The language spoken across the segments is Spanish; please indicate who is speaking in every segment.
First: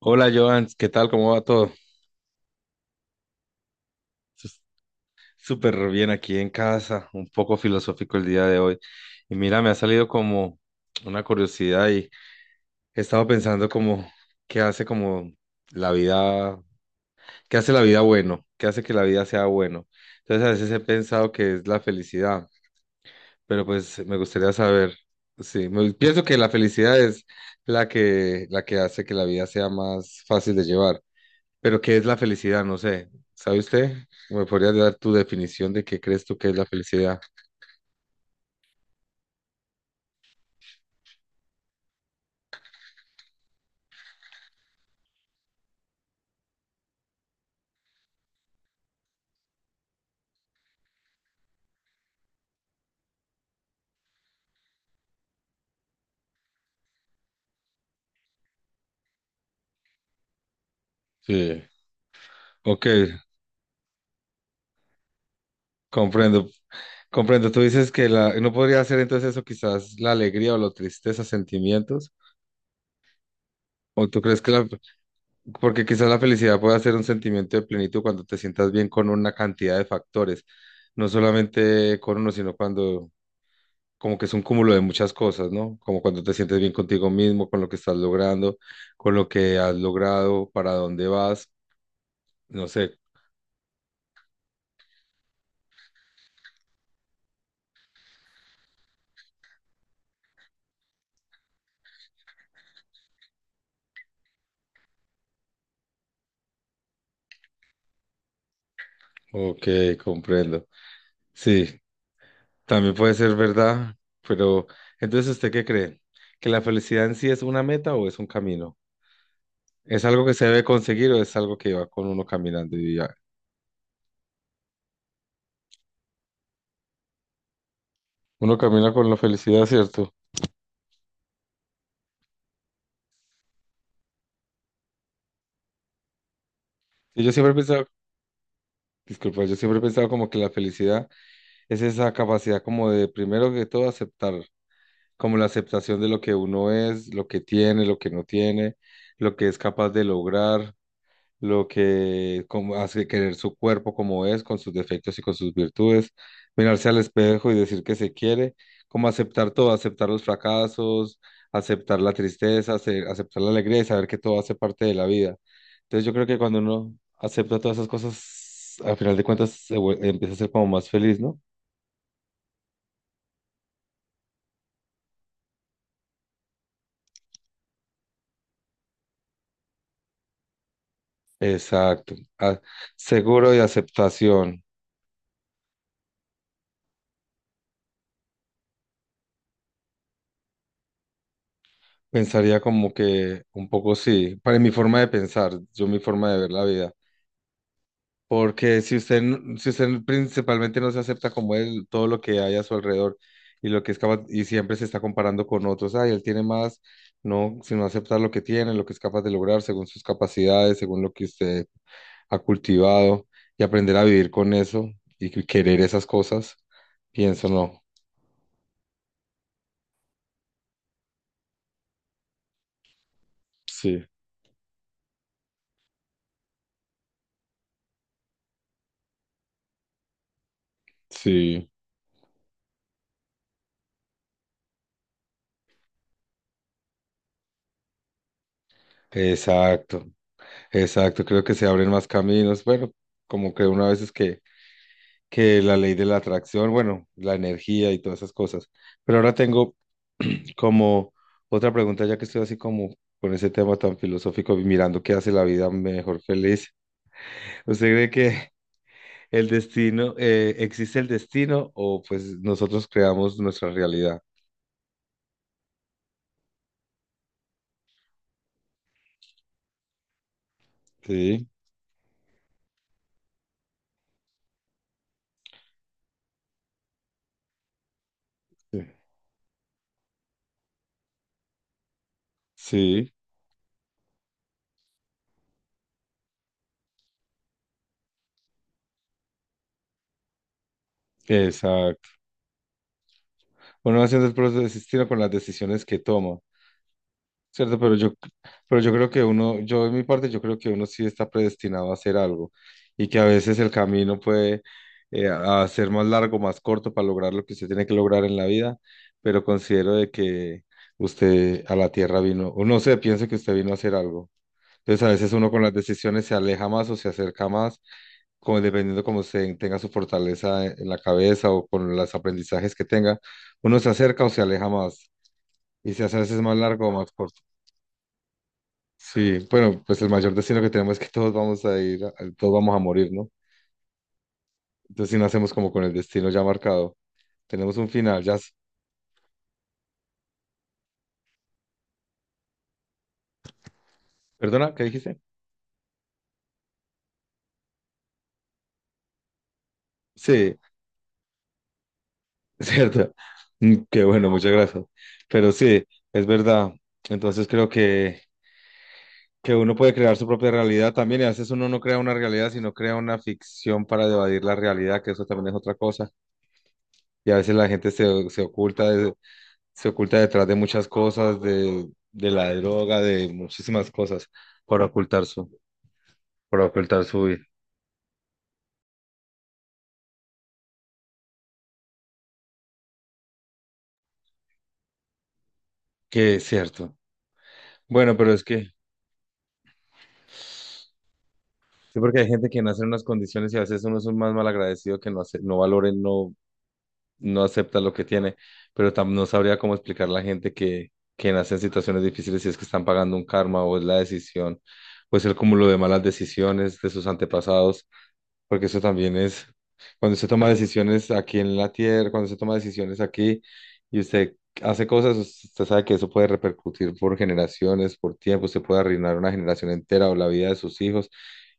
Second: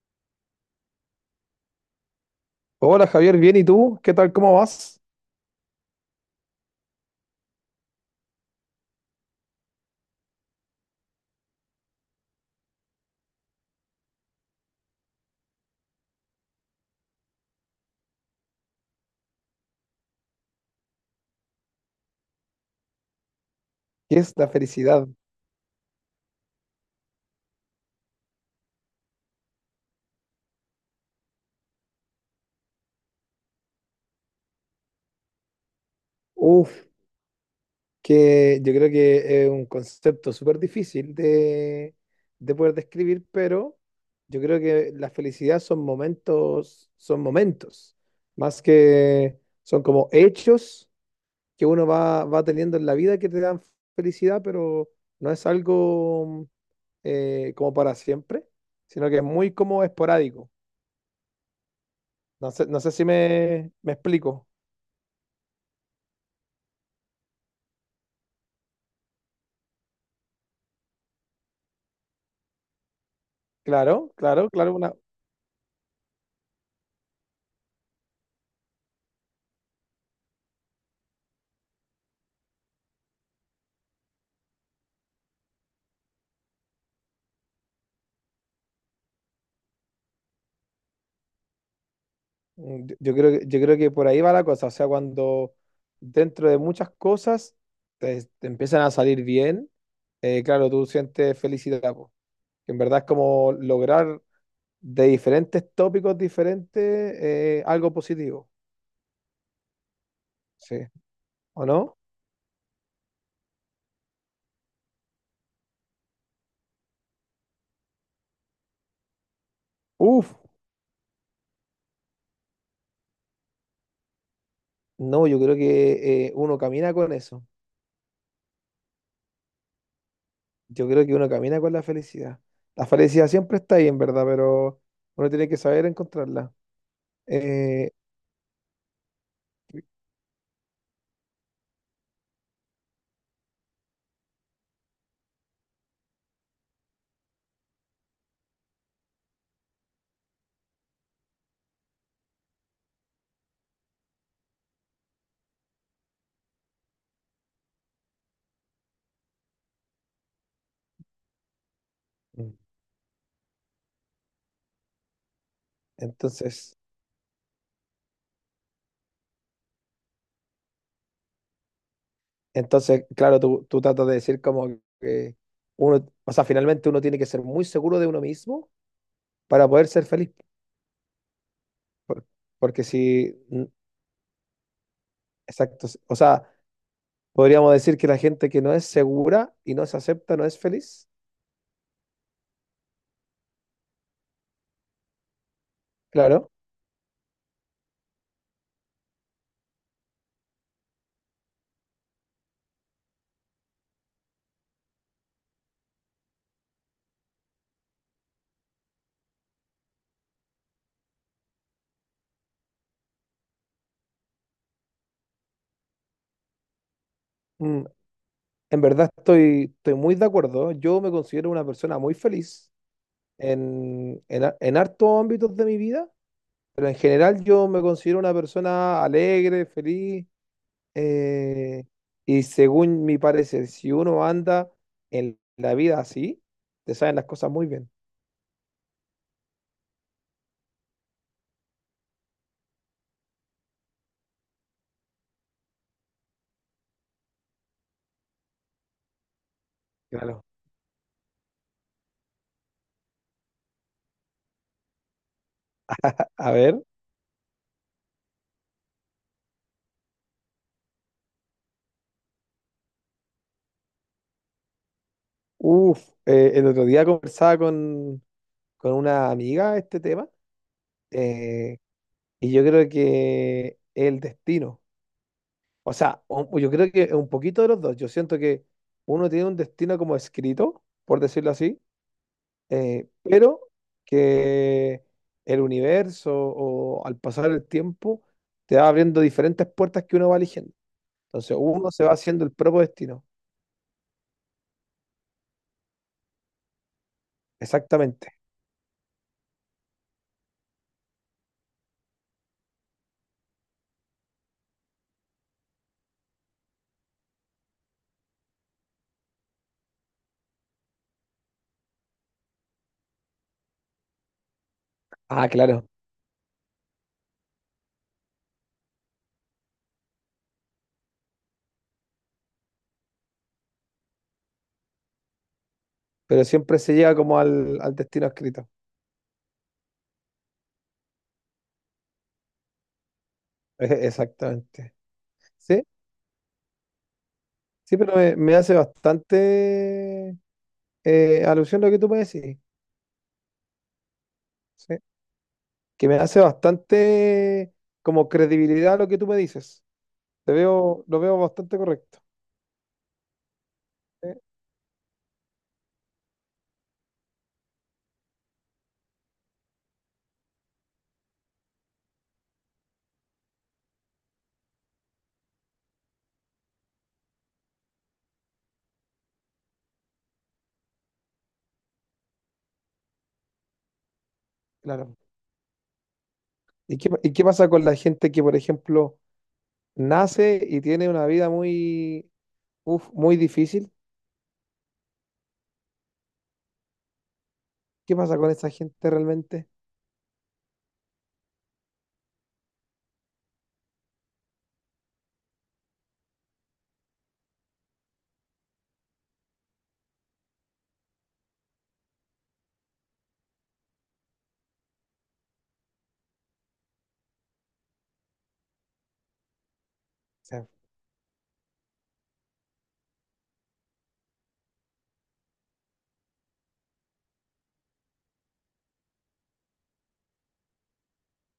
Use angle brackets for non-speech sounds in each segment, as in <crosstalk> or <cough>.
Speaker 1: Hola Joan, ¿qué tal? ¿Cómo va todo?
Speaker 2: Hola Javier, bien, ¿y tú? ¿Qué tal? ¿Cómo
Speaker 1: Sus-
Speaker 2: vas?
Speaker 1: Súper bien aquí en casa, un poco filosófico el día de hoy. Y mira, me ha salido como una curiosidad y he estado pensando como qué hace como la vida, qué hace la vida bueno, qué hace que la vida sea bueno. Entonces a veces he pensado que es la felicidad, pero pues me
Speaker 2: ¿Qué es la
Speaker 1: gustaría saber,
Speaker 2: felicidad?
Speaker 1: sí, pienso que la felicidad es la que hace que la vida sea más fácil de llevar. Pero ¿qué es la felicidad? No sé. ¿Sabe usted? ¿Me podría dar tu definición de qué crees tú que es la
Speaker 2: Uf,
Speaker 1: felicidad?
Speaker 2: que yo creo que es un concepto súper difícil de poder describir, pero yo creo que la felicidad son momentos, más que son como hechos que uno va teniendo en la vida que te dan felicidad, pero no es algo como para siempre, sino que es muy como esporádico.
Speaker 1: Sí.
Speaker 2: No sé, no
Speaker 1: Ok,
Speaker 2: sé si me explico.
Speaker 1: comprendo. Comprendo. Tú dices que la no podría ser entonces eso quizás la alegría o la tristeza, sentimientos. ¿O
Speaker 2: Claro,
Speaker 1: tú crees
Speaker 2: claro,
Speaker 1: que la?
Speaker 2: claro, una,
Speaker 1: Porque quizás la felicidad pueda ser un sentimiento de plenitud cuando te sientas bien con una cantidad de factores. No solamente con uno, sino cuando. Como que es un cúmulo de muchas cosas, ¿no? Como cuando te sientes bien contigo mismo, con lo que estás logrando, con lo que has logrado, para dónde vas. No sé,
Speaker 2: yo creo que, yo creo que por ahí va la cosa, o sea, cuando dentro de muchas cosas te empiezan a salir bien, claro, tú sientes felicidad, po. Que en verdad es como lograr de diferentes tópicos diferentes algo positivo.
Speaker 1: ok, comprendo.
Speaker 2: Sí, ¿o
Speaker 1: Sí,
Speaker 2: no?
Speaker 1: también puede ser verdad, pero entonces ¿usted qué cree? ¿Que la felicidad en sí es una meta o es un camino? ¿Es algo que
Speaker 2: Uf,
Speaker 1: se debe conseguir o es algo que va con uno caminando y ya?
Speaker 2: no, yo creo que uno camina con eso,
Speaker 1: Uno camina con la felicidad, ¿cierto?
Speaker 2: yo creo que uno camina con la felicidad. La felicidad siempre está ahí, en verdad, pero uno tiene que saber encontrarla.
Speaker 1: Y yo siempre he pensado,
Speaker 2: Eh,
Speaker 1: disculpa, yo siempre he pensado como que la felicidad es esa capacidad como de primero que todo aceptar, como la aceptación de lo que uno es, lo que tiene, lo que no tiene, lo que es capaz de lograr lo que como hace querer su cuerpo como es, con sus defectos y con sus virtudes, mirarse al espejo y decir que se quiere, como aceptar todo, aceptar los fracasos, aceptar la
Speaker 2: mm.
Speaker 1: tristeza, aceptar la alegría y saber que todo hace parte de la vida. Entonces yo creo que cuando
Speaker 2: Entonces,
Speaker 1: uno acepta todas esas cosas, al final de cuentas empieza a ser como más feliz, ¿no?
Speaker 2: entonces, claro, tú tratas de decir como que uno, o sea, finalmente uno tiene que ser muy seguro de uno mismo para poder ser feliz.
Speaker 1: Exacto.
Speaker 2: Por-
Speaker 1: Ah,
Speaker 2: Porque si,
Speaker 1: seguro y aceptación.
Speaker 2: exacto, o sea, podríamos decir que la gente que no es segura y no se acepta no es feliz.
Speaker 1: Pensaría como que un poco sí, para mi forma de pensar, yo mi forma de ver
Speaker 2: Claro.
Speaker 1: la vida. Porque si usted, si usted principalmente no se acepta como él, todo lo que hay a su alrededor y lo que es capaz, y siempre se está comparando con otros, ay, él tiene más, no, sino aceptar lo que tiene, lo que es capaz de lograr según sus capacidades, según lo que usted ha cultivado y aprender a vivir con eso y querer esas cosas, pienso
Speaker 2: mm,
Speaker 1: no.
Speaker 2: en verdad estoy muy de acuerdo. Yo me considero una persona muy feliz
Speaker 1: Sí,
Speaker 2: en hartos ámbitos de mi vida, pero en general yo me considero una persona alegre, feliz.
Speaker 1: sí,
Speaker 2: Eh, y según mi parecer, si uno anda en la vida así, te saben las cosas muy bien.
Speaker 1: exacto, exacto, creo que se abren más caminos, bueno, como que una vez es que la ley de la atracción, bueno, la energía y todas esas cosas. Pero ahora tengo
Speaker 2: Claro.
Speaker 1: como otra pregunta, ya que estoy así como con ese tema tan filosófico y mirando qué hace la vida mejor
Speaker 2: A
Speaker 1: feliz.
Speaker 2: ver,
Speaker 1: <laughs> ¿Usted cree que el destino, existe el destino o pues nosotros creamos nuestra realidad?
Speaker 2: uff, el otro día conversaba con una amiga este tema,
Speaker 1: Sí,
Speaker 2: eh, y yo creo que el destino, o sea, yo creo que un poquito de los dos, yo siento que
Speaker 1: sí,
Speaker 2: uno tiene un destino como escrito, por decirlo así,
Speaker 1: sí,
Speaker 2: pero que el universo o al pasar el tiempo te va abriendo diferentes puertas que uno va eligiendo. Entonces uno se
Speaker 1: exacto.
Speaker 2: va haciendo el propio destino.
Speaker 1: Uno haciendo el proceso de destino con las decisiones que toma. Cierto,
Speaker 2: Exactamente.
Speaker 1: pero yo creo que uno, yo en mi parte, yo creo que uno sí está predestinado a hacer algo y que a veces el camino puede a ser más largo, más corto para lograr lo que usted tiene que lograr en la vida, pero considero de que usted a la tierra vino, o no sé, pienso que usted vino a hacer algo. Entonces a veces
Speaker 2: Ah,
Speaker 1: uno con las
Speaker 2: claro.
Speaker 1: decisiones se aleja más o se acerca más, como dependiendo como se tenga su fortaleza en la cabeza o con los aprendizajes que tenga, uno se acerca o se aleja más y se hace a veces
Speaker 2: Pero
Speaker 1: más
Speaker 2: siempre
Speaker 1: largo o
Speaker 2: se
Speaker 1: más
Speaker 2: llega como
Speaker 1: corto.
Speaker 2: al destino escrito. <laughs>
Speaker 1: Sí, bueno, pues el mayor destino que tenemos es que todos vamos a ir, todos vamos a morir, ¿no?
Speaker 2: Exactamente.
Speaker 1: Entonces, si nacemos como
Speaker 2: Sí,
Speaker 1: con el destino ya marcado, tenemos un
Speaker 2: sí, pero
Speaker 1: final, ya.
Speaker 2: me, me hace bastante alusión lo que tú me decís.
Speaker 1: ¿Perdona? ¿Qué
Speaker 2: Sí.
Speaker 1: dijiste?
Speaker 2: Que me hace bastante como credibilidad lo que tú me dices. Te
Speaker 1: Sí,
Speaker 2: veo, lo veo bastante correcto.
Speaker 1: <laughs> cierto. Mm, qué
Speaker 2: Sí,
Speaker 1: bueno, muchas gracias. Pero sí, es verdad. Entonces, creo que uno puede crear su propia realidad también, y a veces uno no crea una realidad, sino crea una ficción para evadir la realidad, que eso también es otra cosa. Y a veces la gente se oculta detrás de muchas cosas, de la droga, de muchísimas cosas, para
Speaker 2: claro.
Speaker 1: ocultar su, para ocultar su
Speaker 2: Y
Speaker 1: vida,
Speaker 2: qué pasa con la gente que, por ejemplo, nace y tiene una vida muy, uf, muy difícil?
Speaker 1: que es cierto.
Speaker 2: ¿Qué
Speaker 1: Bueno, pero
Speaker 2: pasa
Speaker 1: es
Speaker 2: con
Speaker 1: que,
Speaker 2: esa gente realmente?
Speaker 1: sí, porque hay gente que nace en unas condiciones y a veces uno es un más malagradecido que no, no valora, y no, no acepta lo que tiene, pero no sabría cómo explicar a la gente que nace en situaciones difíciles si es que están pagando un karma o es la decisión, pues el cúmulo de malas decisiones de sus antepasados. Porque eso también es, cuando usted
Speaker 2: O
Speaker 1: toma
Speaker 2: sea,
Speaker 1: decisiones aquí en la tierra, cuando usted toma decisiones aquí y usted hace cosas, usted sabe que eso puede repercutir por generaciones, por tiempo, usted puede arruinar una generación entera o la vida de sus hijos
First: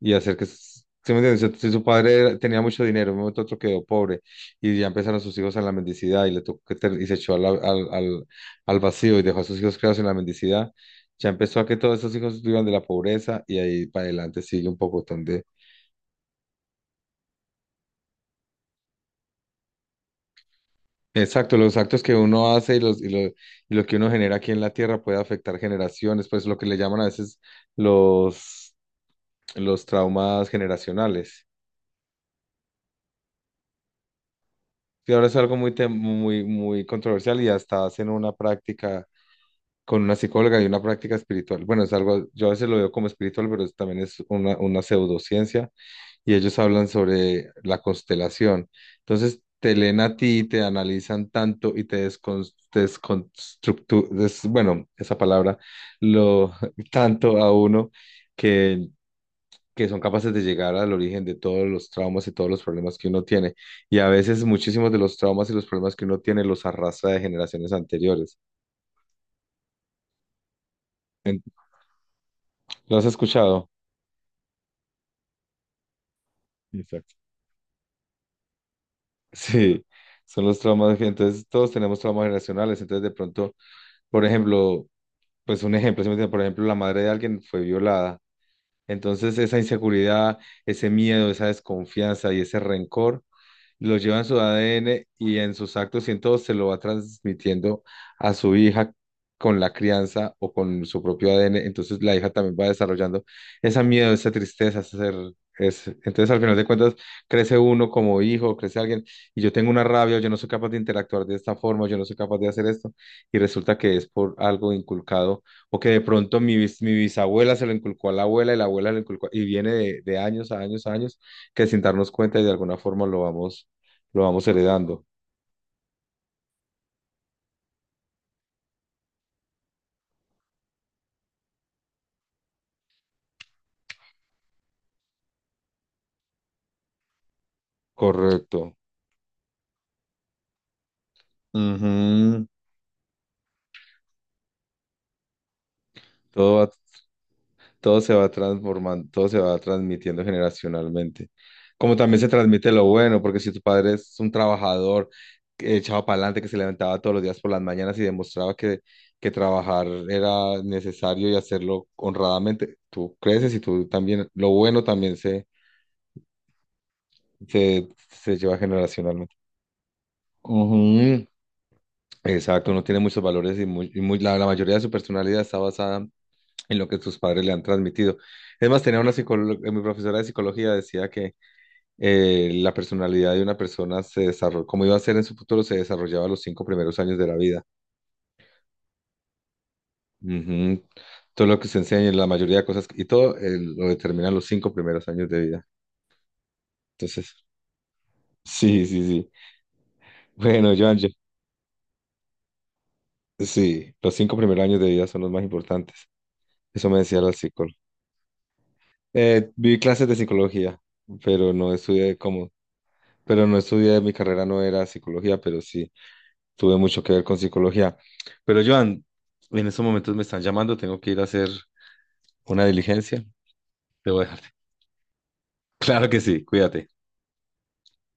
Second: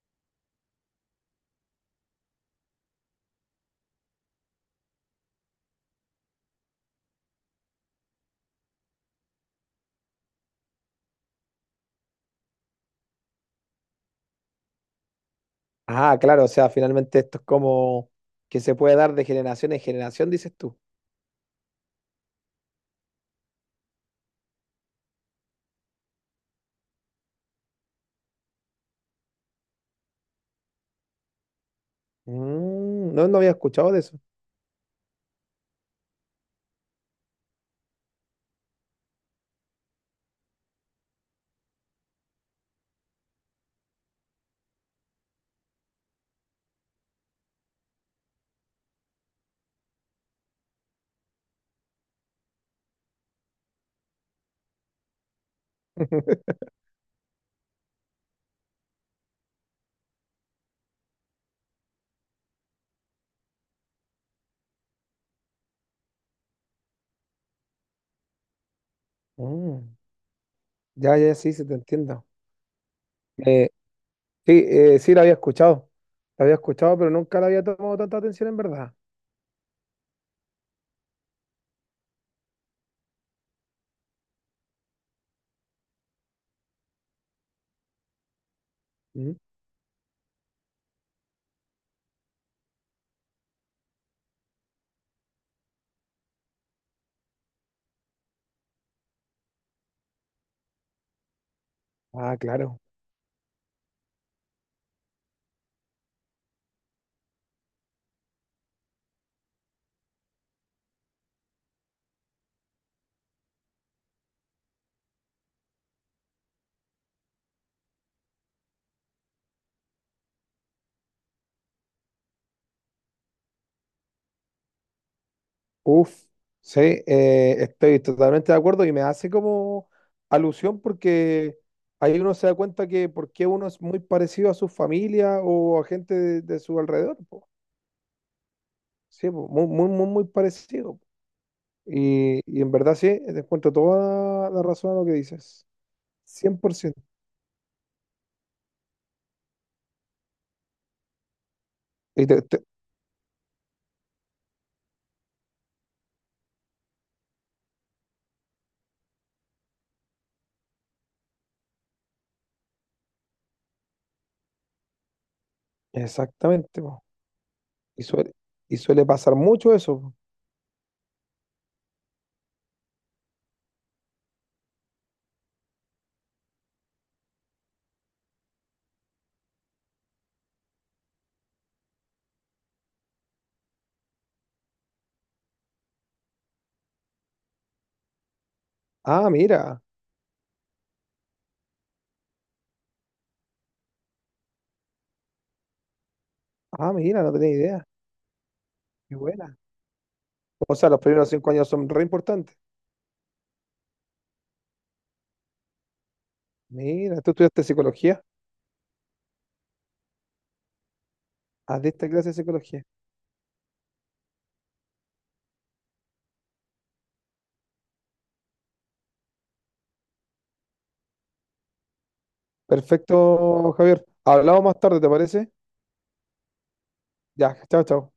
Speaker 1: y hacer que. ¿Sí me entiende? Si su padre tenía mucho dinero, en un momento otro quedó pobre y ya empezaron sus hijos a la mendicidad y le tocó que y se echó a la- al, al, al vacío y dejó a sus hijos creados en la mendicidad, ya empezó a que todos esos hijos vivan de la pobreza y ahí para adelante sigue un pocotón de.
Speaker 2: ah, claro, o sea, finalmente esto es como que se puede dar de generación en generación, dices tú.
Speaker 1: Exacto, los actos que uno hace y, lo que uno genera aquí en la Tierra puede afectar generaciones, pues lo que le llaman a veces los, los traumas generacionales.
Speaker 2: Mm, no, no había escuchado de eso.
Speaker 1: Y ahora es algo muy, muy controversial y hasta hacen una práctica con una psicóloga y una práctica espiritual. Bueno, es algo, yo a veces lo veo como espiritual, pero también es una pseudociencia y ellos hablan sobre la constelación. Entonces, te leen a ti, te analizan tanto y te descon- te desconstructu, des- bueno, esa palabra, lo
Speaker 2: <laughs>
Speaker 1: <laughs> tanto a uno que, que son capaces de llegar al origen de todos los traumas y todos los problemas que uno tiene. Y a veces muchísimos de los traumas y los problemas que uno tiene los arrastra de generaciones anteriores.
Speaker 2: Mm, ya, ya, sí, se te entiendo.
Speaker 1: ¿Lo has escuchado?
Speaker 2: Eh, sí, sí, la había escuchado. La había escuchado, pero
Speaker 1: Exacto. <laughs>
Speaker 2: nunca la había tomado tanta atención en verdad.
Speaker 1: Sí, son los traumas. Entonces, todos tenemos traumas generacionales. Entonces, de pronto, por ejemplo, pues un ejemplo, ¿sí me entiendes? Por ejemplo, la madre de alguien fue violada.
Speaker 2: Mm.
Speaker 1: Entonces, esa inseguridad, ese miedo, esa desconfianza y ese rencor lo lleva en su ADN y en sus actos y en todo se lo va transmitiendo a su hija con la crianza o con su propio ADN. Entonces la hija
Speaker 2: Ah,
Speaker 1: también va
Speaker 2: claro.
Speaker 1: desarrollando ese miedo, esa tristeza, ese ser. Es, entonces al final de cuentas crece uno como hijo, crece alguien y yo tengo una rabia, yo no soy capaz de interactuar de esta forma, yo no soy capaz de hacer esto y resulta que es por algo inculcado o que de pronto mi bisabuela se lo inculcó a la abuela y la abuela lo inculcó y viene de años a años a años que sin darnos cuenta y de alguna forma lo vamos heredando.
Speaker 2: Uf, sí, estoy totalmente de acuerdo y me hace como alusión porque ahí uno se da cuenta que por qué uno es muy parecido a su familia o a gente de su alrededor, po.
Speaker 1: Correcto.
Speaker 2: Sí, po, muy, muy, muy, muy parecido, po. Y,
Speaker 1: Ujú.
Speaker 2: y en verdad sí, te encuentro toda la razón a lo que dices,
Speaker 1: Todo va-
Speaker 2: 100%.
Speaker 1: todo se va transformando, todo se va transmitiendo generacionalmente. Como también
Speaker 2: Y
Speaker 1: se
Speaker 2: te- te-
Speaker 1: transmite lo bueno, porque si tu padre es un trabajador que echado para adelante, que se levantaba todos los días por las mañanas y demostraba que, trabajar era necesario y hacerlo honradamente, tú creces y tú también, lo bueno también se,
Speaker 2: Exactamente, po.
Speaker 1: se,
Speaker 2: Y suele,
Speaker 1: se lleva
Speaker 2: y suele
Speaker 1: generacionalmente.
Speaker 2: pasar mucho eso, po.
Speaker 1: Ujú. Exacto, no tiene muchos valores y, muy, la mayoría de su personalidad está basada en lo que sus padres le han transmitido. Es más, tenía una psicóloga, mi profesora de psicología decía que la personalidad de una persona se desarrolla, como iba a ser en su futuro, se desarrollaba los 5 primeros años de la vida.
Speaker 2: Ah, mira,
Speaker 1: Ujú. Todo lo que se enseña, la mayoría de cosas, y todo lo determinan los 5 primeros años de vida.
Speaker 2: ah, mira, no
Speaker 1: Entonces,
Speaker 2: tenía idea.
Speaker 1: sí, sí,
Speaker 2: Qué
Speaker 1: sí.
Speaker 2: buena.
Speaker 1: Bueno,
Speaker 2: O sea,
Speaker 1: Joan,
Speaker 2: los primeros 5 años son re importantes.
Speaker 1: sí, los 5 primeros años de vida son los más importantes. Eso me decía
Speaker 2: Mira,
Speaker 1: la
Speaker 2: tú estudiaste
Speaker 1: psicóloga.
Speaker 2: psicología.
Speaker 1: Vi clases de psicología, pero no
Speaker 2: Adicta a
Speaker 1: estudié
Speaker 2: clase de
Speaker 1: como,
Speaker 2: psicología.
Speaker 1: pero no estudié, mi carrera no era psicología, pero sí. Tuve mucho que ver con psicología. Pero Joan, en estos momentos me están llamando, tengo que ir a hacer una diligencia.
Speaker 2: Perfecto, Javier.
Speaker 1: Debo dejarte.
Speaker 2: Hablamos
Speaker 1: <laughs>
Speaker 2: más tarde, ¿te parece?
Speaker 1: Claro que sí, cuídate.
Speaker 2: Ya, chao, chao.